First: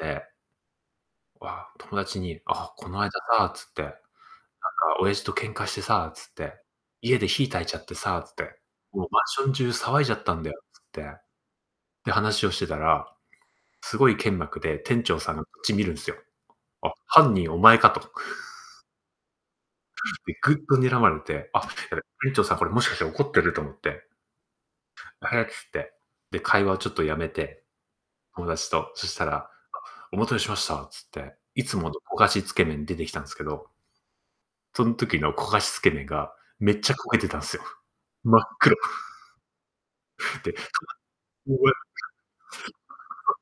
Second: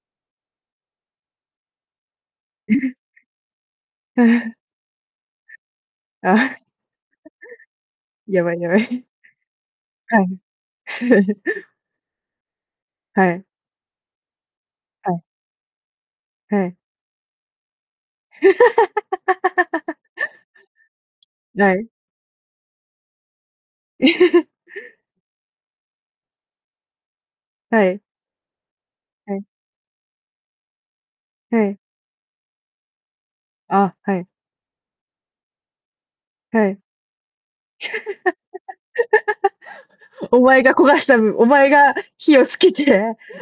ええ。わ、友達に、「あ、えこえ！の間さ」つって「なんかへえ。親父と喧嘩してさ」つっああ。て「家で火焚いちゃってさ」つやばていやばい。「もうマンション中騒いじゃはっい。たんだよ」つって。で、話をしてたら、はい。すごい剣幕で店は長い。さんがこっち見るんすよはい。「あっ、犯人お前か」と [unintelligible] で、ぐっと睨まれて、あ、ない。やべ、店長さんこれもしかしたら怒ってると思って はやつって、で、会話をちょっとやめて、はい。友達と、そしたはら、い。あ、お待たせしましたつって、いはつい。もの焦がしつけ麺に出てきたんですけどあ、はい。そん時の焦がしつけ麺が、はめい。っちゃ焦げてたんすよ。真っ黒。お で。前が焦がした分、お前 [unintelligible] が火をつけて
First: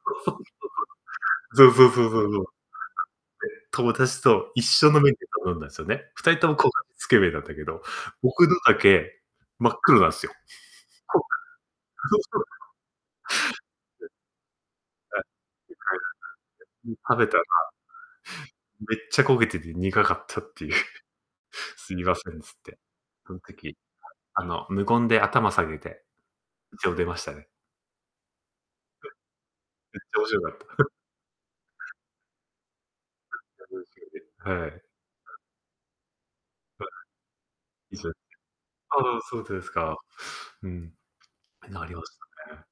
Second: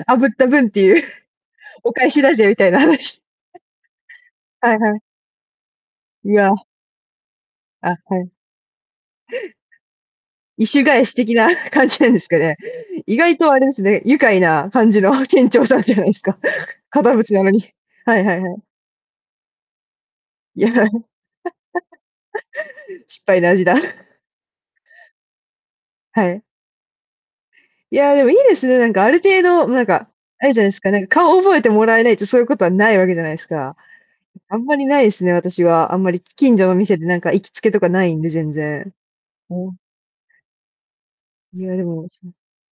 炙った分っていう、そうそう-おそう返そしうだそう。ぜみたいな話。友達と一はい緒はのい。メニュー頼んだんですよね。ふたうりともわ。焦がしつけ麺なんだけど、あ、はい。僕のだけ、真っ黒なんすよ。意趣 返しこが的な感じなんそでうすかそうそね？う。意外とあれですね、愉快な感じはの店長さんじゃないですか、い、い堅かれた、で、うん、食べ物たならのに。はいはいはい。めっちゃ焦げてて苦かったっいてや。いう。すいませんつって。失そん敗の味だ。時、あ、あの、無言で頭下げて、はい。一応出ましたね。いや、でもいいですね、なんかあ る程度なんめっちか、ゃ面白あかるった。じゃないですか、なんか顔覚えても らえないと、そういうことはないわけじゃめっちゃないすか。しいでうす。あんはい。まり無いすね、私は、あんまりき近所のは店でなんか行きつけとかい。いなしょいんで全然。そうでおすう。か。うん。いや、でなりもまわししねたね。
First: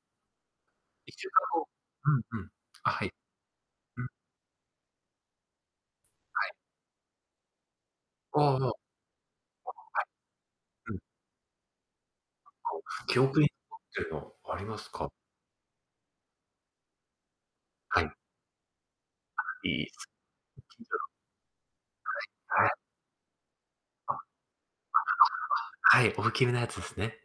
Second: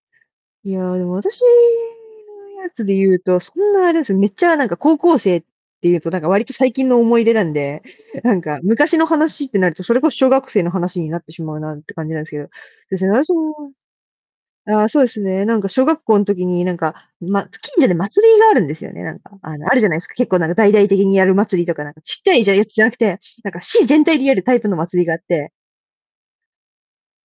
いや、でもいっしゅう私かん後うんうん。のやつあ、ではい。言うと、そんなあうれん。すね、めっちゃなんか高校生、っていうとなんか割はとい。最近の思い出なんで、なんああ、あ。かあ、はい。昔の話ってなると、それこそ小学生のう話ん。になってしまうなんて感じなんすけど、あ、です [unintelligible] ね、記私憶にも残ってんのありまああ、すそうでか？すね、なんか小学校ん時になんか、ま、近所ではい。祭りがあるんですよね、なんか、ああの、あ、あるいじいゃないすす。か。結構なんかうち大々的にやる祭りとか、なんか、ちっちゃ [unintelligible] いじゃやはい。あつあ。じゃなくて、なんか市全体あ、でやるタイプの祭りがあって [unintelligible] はい、大きめのやつですね。